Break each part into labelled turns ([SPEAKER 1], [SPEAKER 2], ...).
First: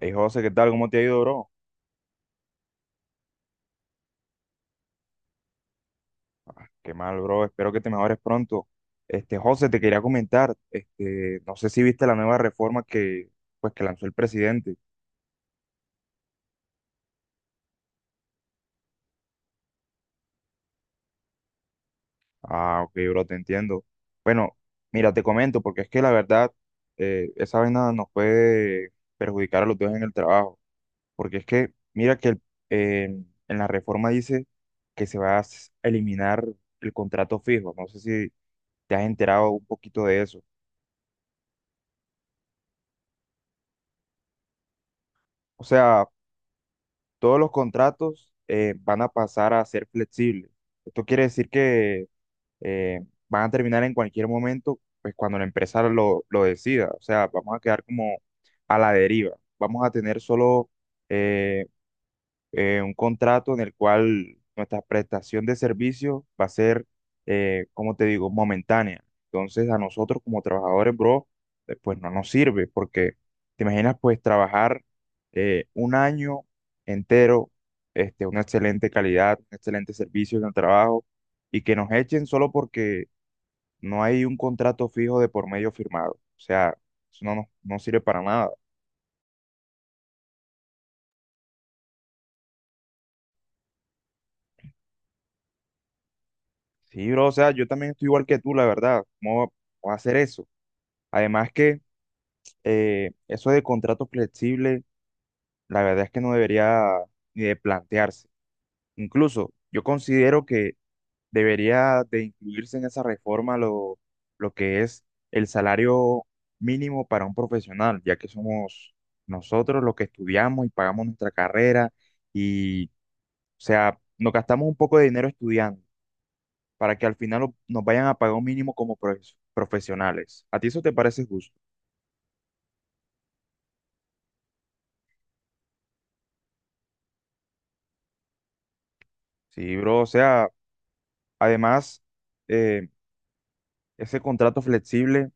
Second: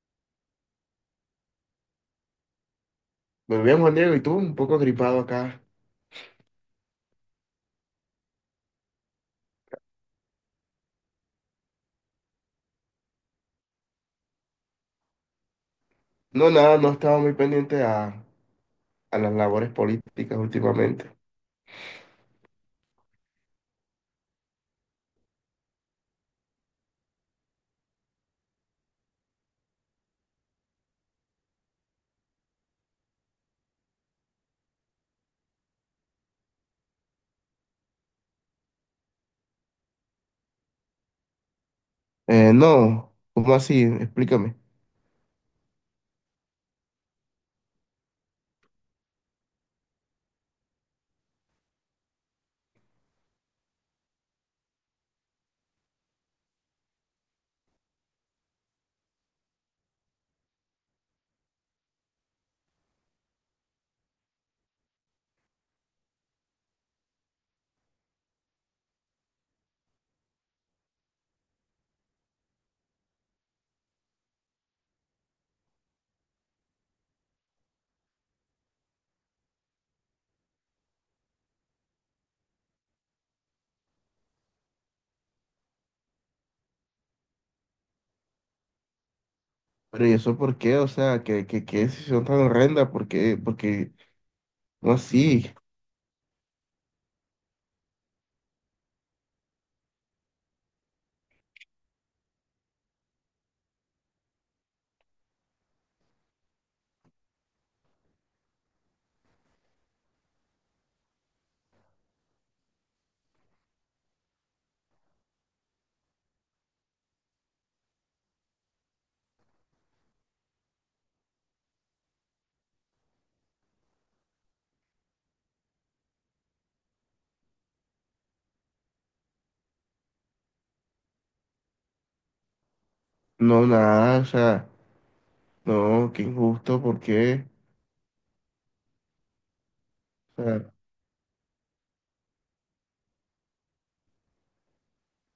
[SPEAKER 1] Hey José, ¿qué tal? ¿Cómo te ha ido, bro?
[SPEAKER 2] Muy bien, Juan Diego, y tú, un poco gripado acá.
[SPEAKER 1] Qué mal, bro. Espero que te mejores pronto. José, te quería comentar, no sé si viste la nueva reforma pues que lanzó el presidente.
[SPEAKER 2] No, nada, no he estado muy pendiente a las labores políticas últimamente.
[SPEAKER 1] Ah, ok, bro, te entiendo. Bueno, mira, te comento, porque es que la verdad, esa vaina nos puede perjudicar a los dos en el trabajo. Porque es que, mira que eh, en la reforma dice que se va a eliminar el contrato fijo. No sé si te has enterado un poquito de eso.
[SPEAKER 2] No, ¿cómo así? Explícame.
[SPEAKER 1] O sea, todos los contratos van a pasar a ser flexibles. Esto quiere decir que eh, van a terminar en cualquier momento, pues cuando la empresa lo decida. O sea, vamos a quedar como a la deriva. Vamos a tener solo eh, un contrato en el cual nuestra prestación de servicio va a ser, como te digo, momentánea. Entonces a nosotros como trabajadores, bro, pues no nos sirve porque te imaginas pues trabajar un año entero, una excelente calidad, un excelente servicio en el trabajo y que nos echen solo porque no hay un contrato fijo de por medio firmado. O sea, eso no sirve para nada.
[SPEAKER 2] Pero ¿y eso por qué? O sea, ¿qué decisión tan horrenda? ¿Por qué? Porque, no así,
[SPEAKER 1] Sí, bro, o sea, yo también estoy igual que tú, la verdad. ¿Cómo va a hacer eso? Además que eso de contrato flexible, la verdad es que no debería ni de plantearse. Incluso yo considero que debería de incluirse en esa reforma lo que es el salario mínimo para un profesional, ya que somos nosotros los que estudiamos y pagamos nuestra carrera y, o sea, nos gastamos un poco de dinero estudiando para que al final nos vayan a pagar un mínimo como profesionales. ¿A ti eso te parece justo?
[SPEAKER 2] no, nada, o sea, no, qué injusto, ¿por qué?
[SPEAKER 1] Sí, bro, o
[SPEAKER 2] O
[SPEAKER 1] sea.
[SPEAKER 2] sea,
[SPEAKER 1] Además, eh, ese contrato flexible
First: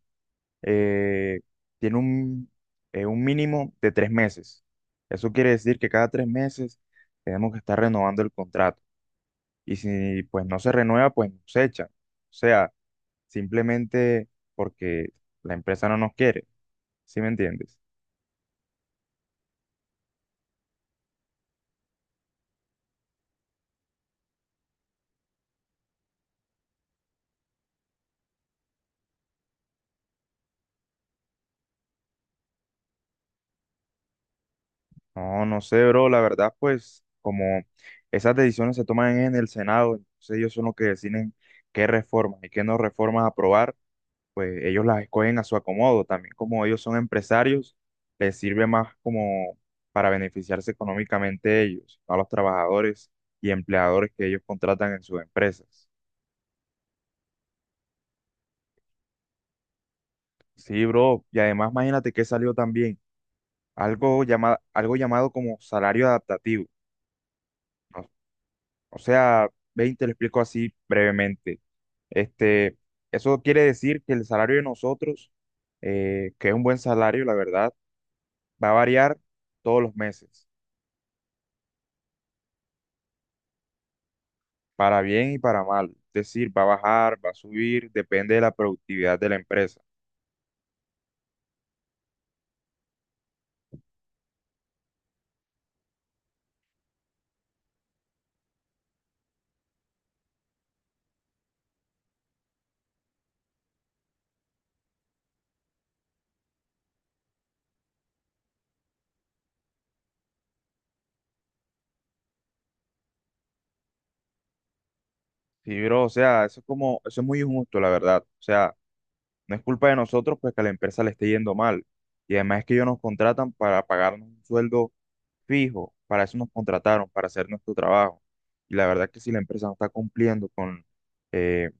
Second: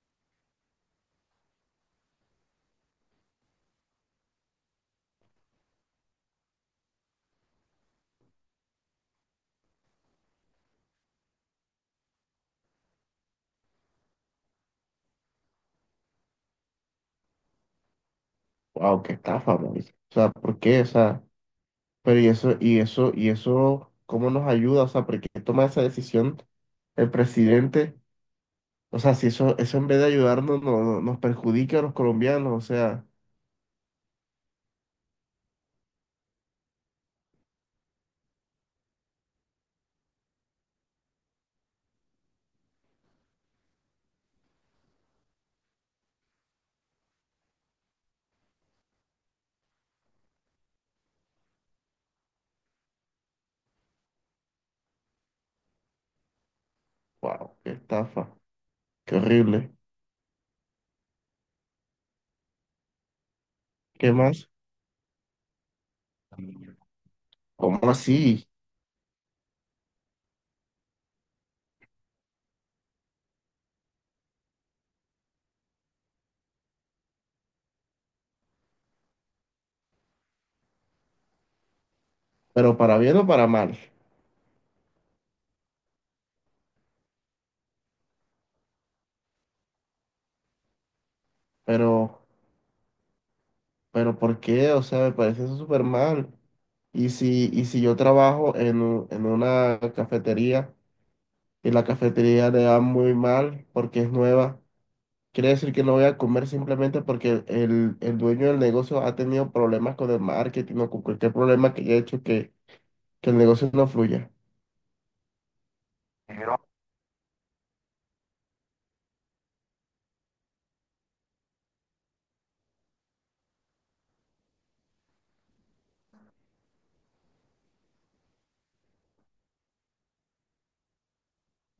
[SPEAKER 1] eh, tiene un mínimo de 3 meses. Eso quiere decir que cada 3 meses tenemos que estar renovando el contrato. Y si pues no se renueva, pues nos echan. O sea, simplemente porque la empresa no nos quiere. ¿Sí me entiendes?
[SPEAKER 2] wow, qué estafa, marica. O sea, ¿por qué? O sea, pero ¿y eso, cómo nos ayuda? O sea, ¿por qué toma esa decisión el presidente? O sea, si eso en vez de ayudarnos nos perjudica a los colombianos, o sea,
[SPEAKER 1] No, no sé, bro. La verdad, pues como esas decisiones se toman en el Senado, entonces ellos son los que deciden qué reformas y qué no reformas aprobar, pues ellos las escogen a su acomodo. También como ellos son empresarios, les sirve más como para beneficiarse económicamente ellos, no a los trabajadores y empleadores que ellos contratan en sus empresas.
[SPEAKER 2] wow, qué estafa, qué horrible.
[SPEAKER 1] Sí, bro. Y además imagínate que salió también
[SPEAKER 2] ¿Qué
[SPEAKER 1] algo
[SPEAKER 2] más?
[SPEAKER 1] llamado, algo llamado como salario adaptativo.
[SPEAKER 2] ¿Cómo
[SPEAKER 1] ¿No?
[SPEAKER 2] así?
[SPEAKER 1] O sea, veinte te lo explico así brevemente. Este, Eso quiere decir que el salario de nosotros, que es un buen salario, la verdad, va a variar todos los meses.
[SPEAKER 2] Pero para bien o para mal.
[SPEAKER 1] Para bien y para mal. Es decir, va a bajar, va a subir, depende de la productividad de la empresa.
[SPEAKER 2] Pero, pero ¿por qué? O sea, me parece eso súper mal. Y si yo trabajo en una cafetería y la cafetería le va muy mal porque es nueva, quiere decir que no voy a comer simplemente porque el dueño del negocio ha tenido problemas con el marketing o con cualquier problema que haya hecho que el negocio no fluya.
[SPEAKER 1] Sí, bro, o sea, eso
[SPEAKER 2] Pero,
[SPEAKER 1] es como, eso es muy injusto, la verdad. O sea, no es culpa de nosotros pues que a la empresa le esté yendo mal. Y además es que ellos nos contratan para pagarnos un sueldo fijo, para eso nos contrataron, para hacer nuestro trabajo. Y la verdad es que si la empresa no está cumpliendo eh,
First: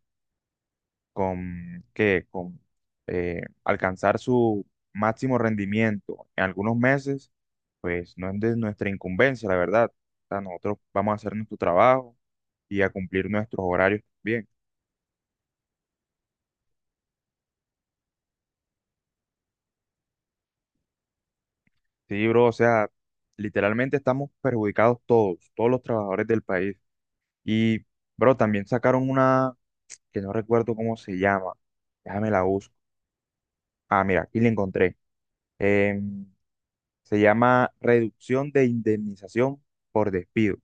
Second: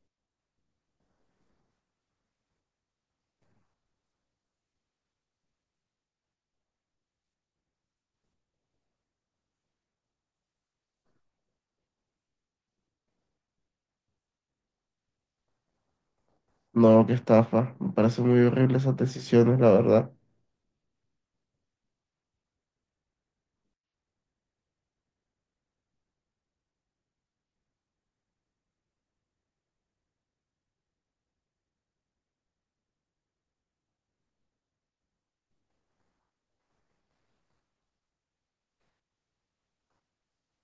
[SPEAKER 1] con alcanzar su máximo rendimiento en algunos meses, pues no es de nuestra incumbencia, la verdad. O sea, nosotros vamos a hacer nuestro trabajo y a cumplir nuestros horarios bien.
[SPEAKER 2] No, qué estafa. Me parecen muy horribles esas decisiones, la verdad.
[SPEAKER 1] Sí, bro, o sea, literalmente estamos perjudicados todos, todos los trabajadores del país. Y, bro, también sacaron una que no recuerdo cómo se llama. Déjame la busco. Ah, mira, aquí la encontré. Em, Se llama reducción de indemnización por despido.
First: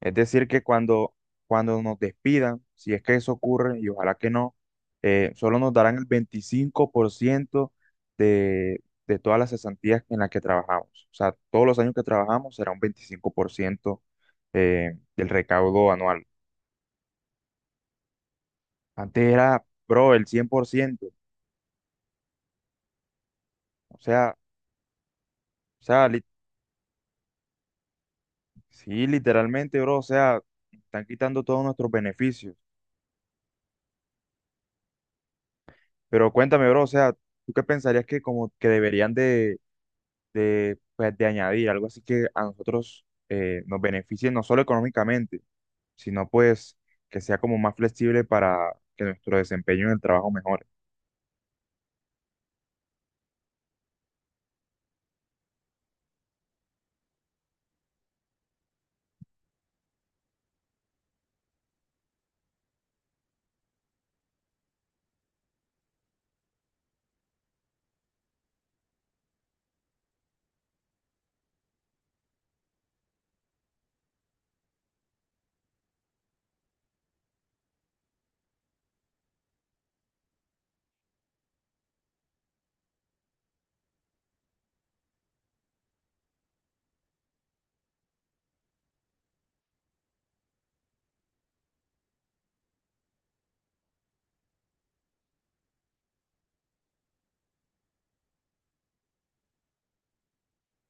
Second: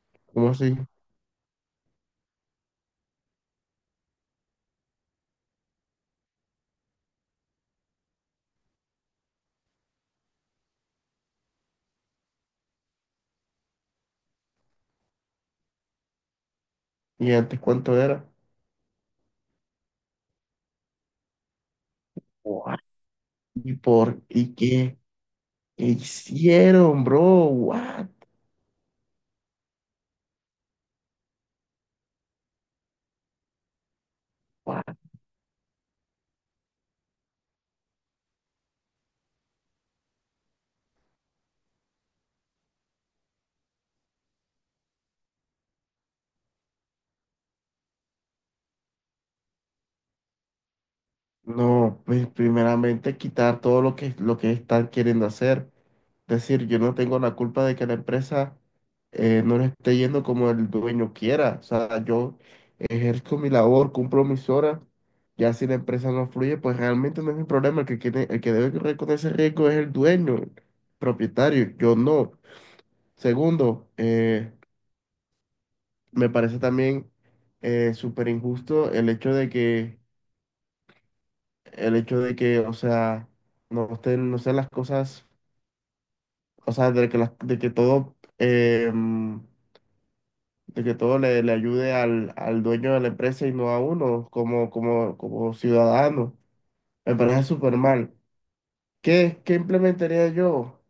[SPEAKER 1] Es decir,
[SPEAKER 2] ¿Cómo
[SPEAKER 1] que
[SPEAKER 2] así?
[SPEAKER 1] cuando nos despidan, si es que eso ocurre, y ojalá que no, solo nos darán el 25% de, de todas las cesantías en las que trabajamos. O sea, todos los años que trabajamos será un 25% del recaudo anual.
[SPEAKER 2] ¿Y antes cuánto era?
[SPEAKER 1] Antes era, bro, el 100%.
[SPEAKER 2] What? ¿Y
[SPEAKER 1] O
[SPEAKER 2] por
[SPEAKER 1] sea,
[SPEAKER 2] y qué?
[SPEAKER 1] o
[SPEAKER 2] ¿Qué
[SPEAKER 1] sea,
[SPEAKER 2] hicieron, bro? What?
[SPEAKER 1] sí, literalmente, bro, o sea, están quitando todos nuestros beneficios. Pero cuéntame, bro, o sea, ¿tú qué pensarías que como que deberían de pues de añadir algo así que a nosotros nos beneficie no solo económicamente, sino pues que sea como más flexible para que nuestro desempeño en el trabajo mejore?
[SPEAKER 2] No, pues primeramente quitar todo lo que están queriendo hacer. Es decir, yo no tengo la culpa de que la empresa no le esté yendo como el dueño quiera. O sea, yo ejerzo mi labor, cumplo mis horas. Ya si la empresa no fluye, pues realmente no es mi problema. El que tiene, el que debe correr con ese riesgo es el dueño, el propietario, yo no. Segundo, me parece también súper injusto el hecho de que, o sea, no estén, no sean las cosas, o sea, de que todo le ayude al dueño de la empresa y no a uno como ciudadano. Me parece súper mal. ¿Qué implementaría yo?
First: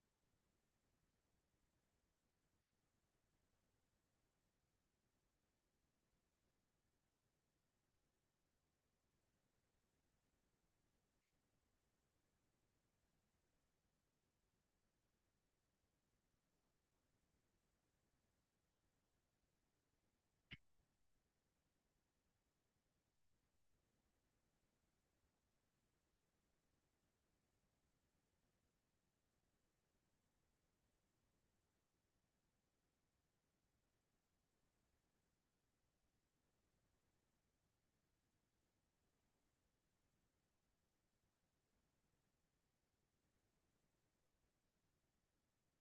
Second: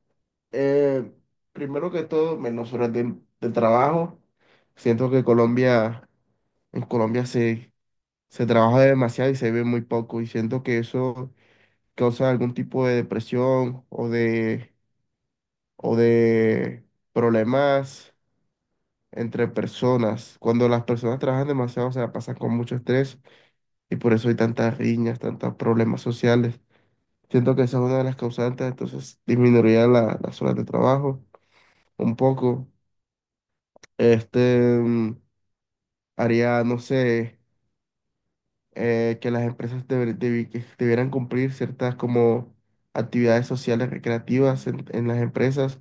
[SPEAKER 2] Eh, primero que todo, menos horas de trabajo. Siento que en Colombia se trabaja demasiado y se ve muy poco, y siento que eso causa algún tipo de depresión o de problemas entre personas. Cuando las personas trabajan demasiado, o sea, pasan con mucho estrés, y por eso hay tantas riñas, tantos problemas sociales. Siento que esa es una de las causantes, entonces disminuiría las horas de trabajo un poco. Este mm, haría, no sé, que las empresas deber- debi- que debieran cumplir ciertas como actividades sociales recreativas en las empresas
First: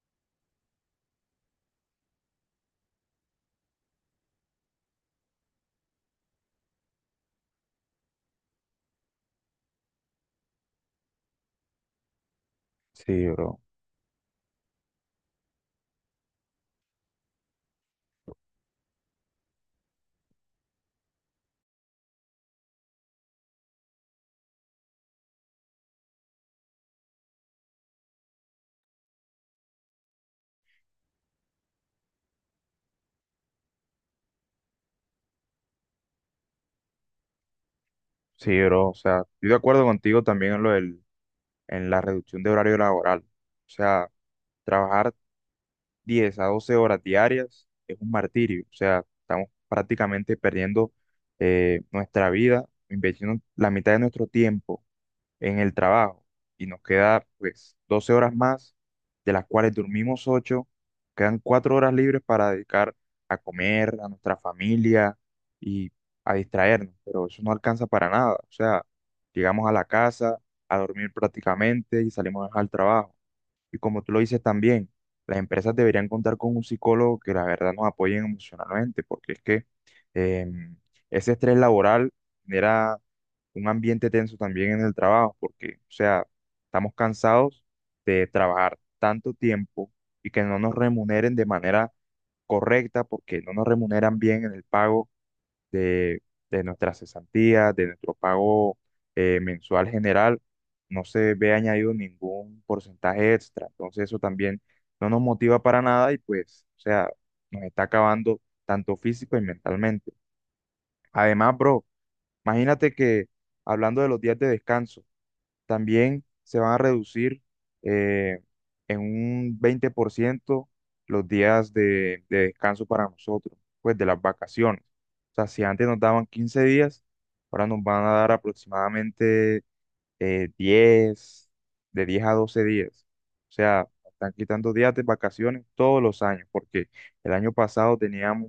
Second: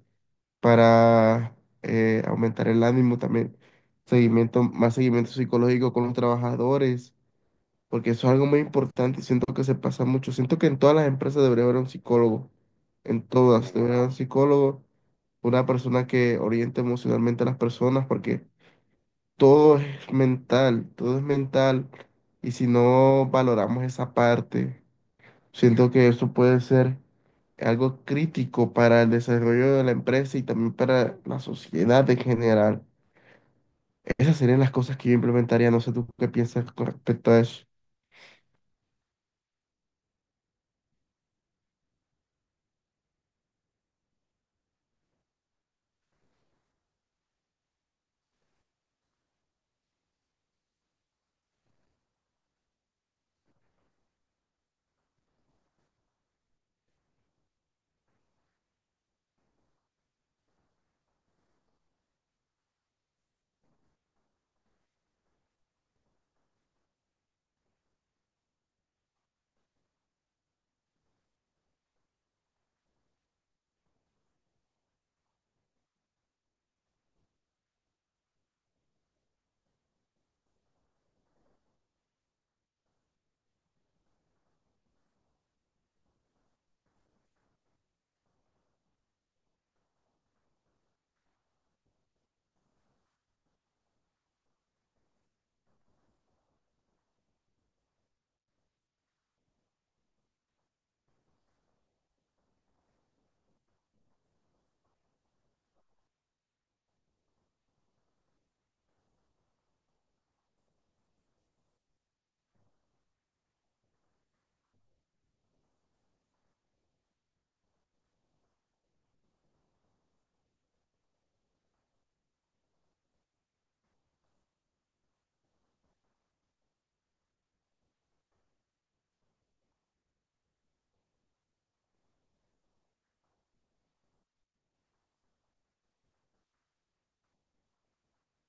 [SPEAKER 2] para aumentar el ánimo también, seguimiento, más seguimiento psicológico con los trabajadores, porque eso es algo muy importante y siento que se pasa mucho. Siento que en todas las empresas debería haber un psicólogo, en
[SPEAKER 1] Sí, bro.
[SPEAKER 2] todas debería haber un psicólogo, una persona que oriente emocionalmente a las personas, porque todo es mental, y si no valoramos esa parte. Siento que eso puede ser algo crítico para el desarrollo de la empresa y también para la sociedad en general. Esas serían las cosas que yo implementaría. No sé tú qué piensas con respecto a eso.
[SPEAKER 1] Sí, bro. O sea, estoy de acuerdo contigo también en en la reducción de horario laboral. O sea, trabajar 10 a 12 horas diarias es un martirio. O sea, estamos prácticamente perdiendo nuestra vida, invirtiendo la mitad de nuestro tiempo en el trabajo y nos queda pues 12 horas más, de las cuales dormimos ocho, quedan 4 horas libres para dedicar a comer, a nuestra familia y a distraernos, pero eso no alcanza para nada. O sea, llegamos a la casa a dormir prácticamente y salimos al trabajo. Y como tú lo dices también, las empresas deberían contar con un psicólogo que la verdad nos apoyen emocionalmente, porque es que em, ese estrés laboral genera un ambiente tenso también en el trabajo, porque, o sea, estamos cansados de trabajar tanto tiempo y que no nos remuneren de manera correcta, porque no nos remuneran bien en el pago de, de nuestra cesantía, de nuestro pago mensual general, no se ve añadido ningún porcentaje extra. Entonces eso también no nos motiva para nada y pues, o sea, nos está acabando tanto físico y mentalmente. Además, bro, imagínate que hablando de los días de descanso, también se van a reducir eh, en un 20% los días de descanso para nosotros, pues de las vacaciones. O sea, si antes nos daban 15 días, ahora nos van a dar aproximadamente 10, de 10 a 12 días. O sea, están quitando días de vacaciones todos los años, porque el año pasado teníamos,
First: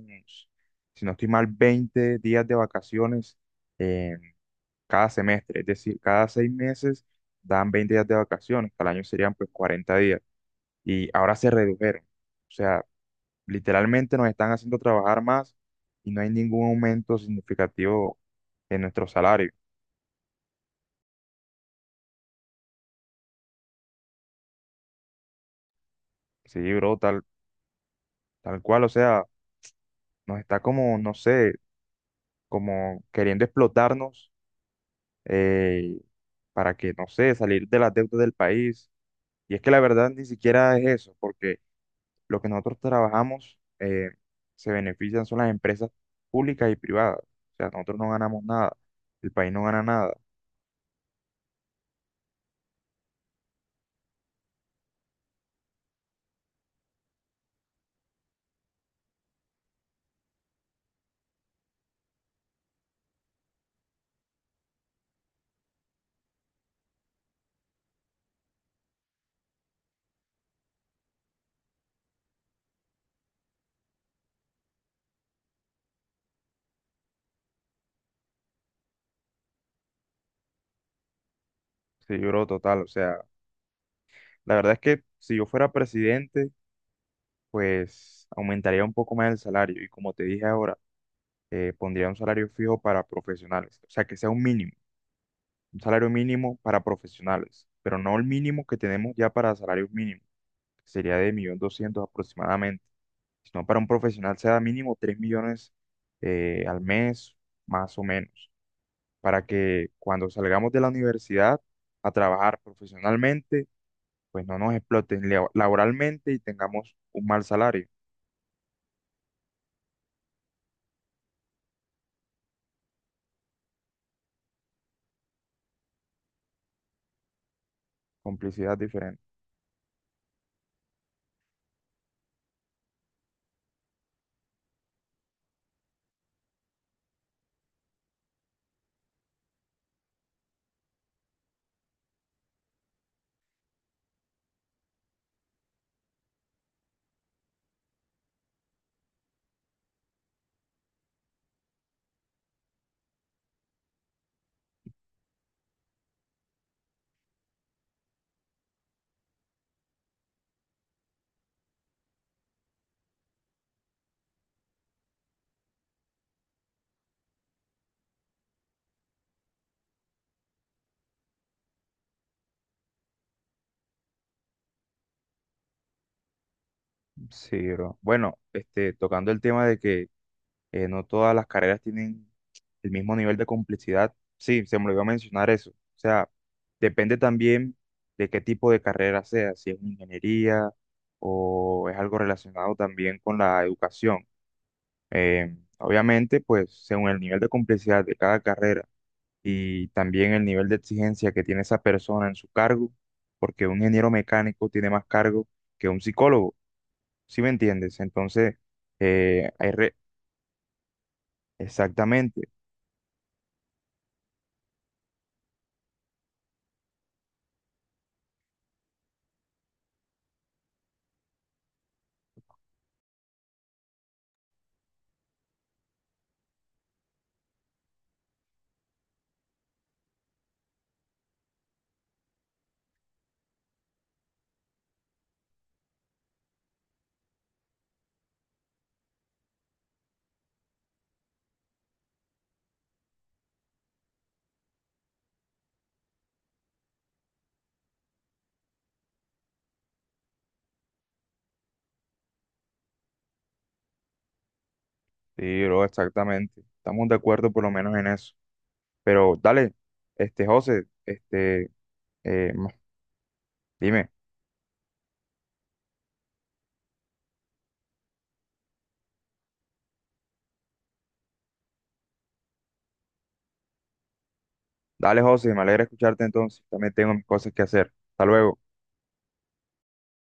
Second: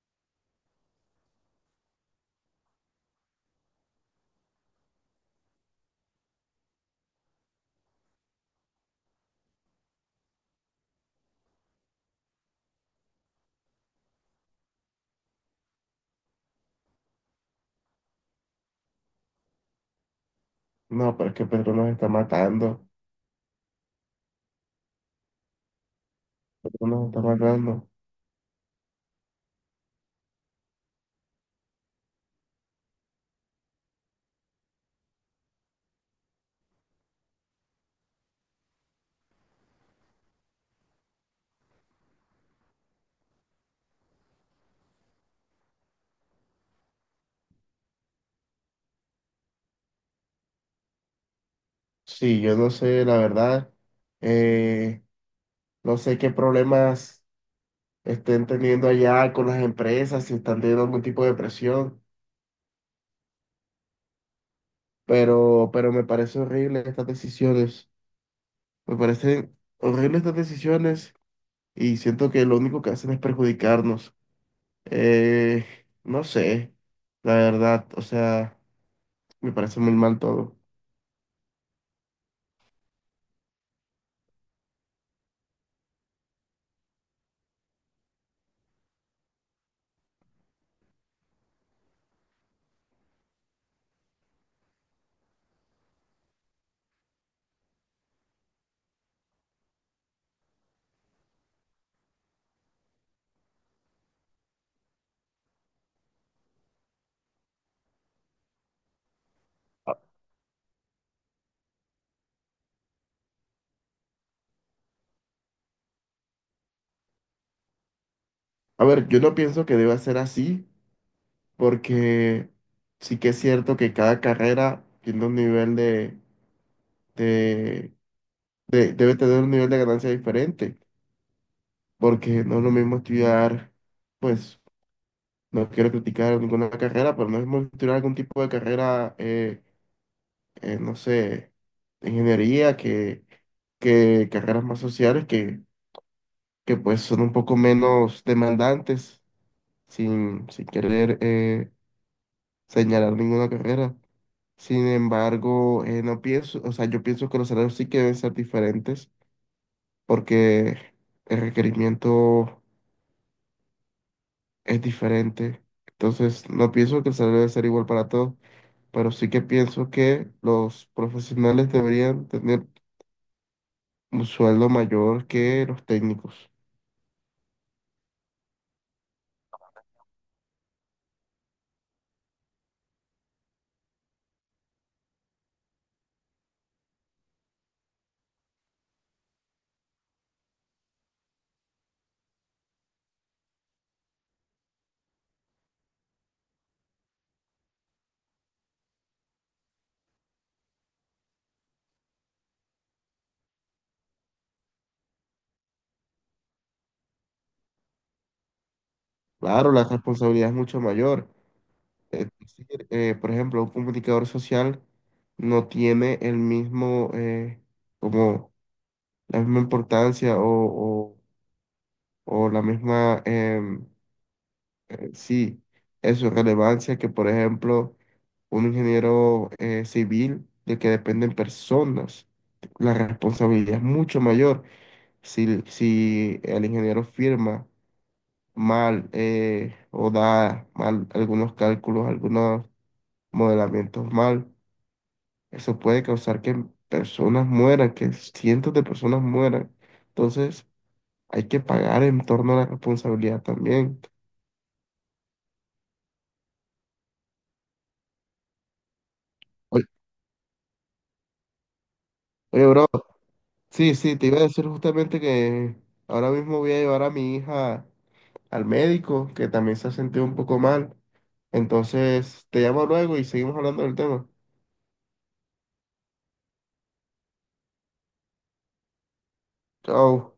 [SPEAKER 1] si no estoy mal, 20 días de vacaciones. eh, cada semestre, es decir, cada 6 meses dan 20 días de vacaciones, al año serían pues 40 días y ahora se redujeron. O sea, literalmente nos están haciendo trabajar más y no hay ningún aumento significativo en nuestro salario.
[SPEAKER 2] No, pero es que Pedro nos está matando.
[SPEAKER 1] Sí,
[SPEAKER 2] Pedro
[SPEAKER 1] bro,
[SPEAKER 2] nos está
[SPEAKER 1] tal,
[SPEAKER 2] matando.
[SPEAKER 1] tal cual, o sea, nos está como, no sé, como queriendo explotarnos eh, para que, no sé, salir de las deudas del país. Y es que la verdad ni siquiera es eso, porque lo que nosotros trabajamos se benefician son las empresas públicas y privadas. O sea, nosotros no ganamos nada, el país no gana nada.
[SPEAKER 2] Sí, yo no sé, la verdad. eh, no sé qué problemas estén teniendo allá con las empresas, si están teniendo algún tipo de presión, pero me parece horrible estas decisiones. Me parecen horribles estas decisiones y siento que lo único que hacen es perjudicarnos. Eh, no sé, la verdad, o sea, me parece muy mal todo.
[SPEAKER 1] Sí, bro, total. O sea, la verdad es que si yo fuera presidente, pues aumentaría un poco más el salario. Y como te dije ahora, pondría un salario fijo para profesionales. O sea, que sea un mínimo, un salario mínimo para profesionales, pero no el mínimo que tenemos ya para salarios mínimos, que sería de 1.200.000 aproximadamente, sino para un profesional sea mínimo 3 millones al mes, más o menos, para que
[SPEAKER 2] A
[SPEAKER 1] cuando salgamos de la universidad a trabajar profesionalmente, pues no nos exploten laboralmente y tengamos un mal salario.
[SPEAKER 2] a ver, yo no pienso que deba ser así, porque sí que es cierto que cada carrera tiene un nivel de,
[SPEAKER 1] Complicidad
[SPEAKER 2] debe
[SPEAKER 1] diferente.
[SPEAKER 2] tener un nivel de ganancia diferente, porque no es lo mismo estudiar, pues, no quiero criticar ninguna carrera, pero no es lo mismo estudiar algún tipo de carrera no sé, de ingeniería, que carreras más sociales que pues son un poco menos demandantes, sin querer señalar ninguna carrera. Sin embargo, no pienso, o sea, yo pienso que los salarios sí que deben ser diferentes porque el requerimiento es diferente. Entonces, no pienso que el salario debe ser igual para todos, pero sí que pienso que los profesionales deberían tener un sueldo mayor que los técnicos.
[SPEAKER 1] Sí, bro. Bueno, tocando el tema de que no todas las carreras tienen el mismo nivel de complejidad. Sí, se me olvidó mencionar eso. O sea, depende también de qué tipo de carrera sea, si es una ingeniería o es algo relacionado también con la educación. Obviamente, pues según el nivel de complejidad de cada carrera y también el nivel de exigencia que tiene esa persona en su cargo, porque un ingeniero mecánico tiene más cargo que un psicólogo, ¿sí me entiendes? Entonces, hay
[SPEAKER 2] Claro, la responsabilidad es mucho mayor. Es
[SPEAKER 1] exactamente.
[SPEAKER 2] decir, por ejemplo, un comunicador social no tiene el mismo, como la misma importancia o la misma, sí, eso, relevancia que, por ejemplo, un ingeniero civil de que dependen personas. La responsabilidad es mucho mayor. Si el ingeniero firma mal, o da mal algunos cálculos, algunos modelamientos mal. Eso puede causar que personas mueran, que cientos de personas mueran. Entonces, hay que pagar en torno a la responsabilidad también.
[SPEAKER 1] Sí, bro, exactamente. Estamos de acuerdo por lo menos en eso. Pero dale,
[SPEAKER 2] Oye,
[SPEAKER 1] José, eh,
[SPEAKER 2] oye,
[SPEAKER 1] mo-
[SPEAKER 2] bro, sí,
[SPEAKER 1] dime,
[SPEAKER 2] sí, te iba a decir justamente que ahora mismo voy a llevar a mi hija al médico, que también se ha sentido un poco mal. Entonces, te llamo luego y seguimos hablando del tema.
[SPEAKER 1] dale José, me alegra escucharte entonces. También tengo mis cosas que hacer. Hasta luego.
[SPEAKER 2] Chao.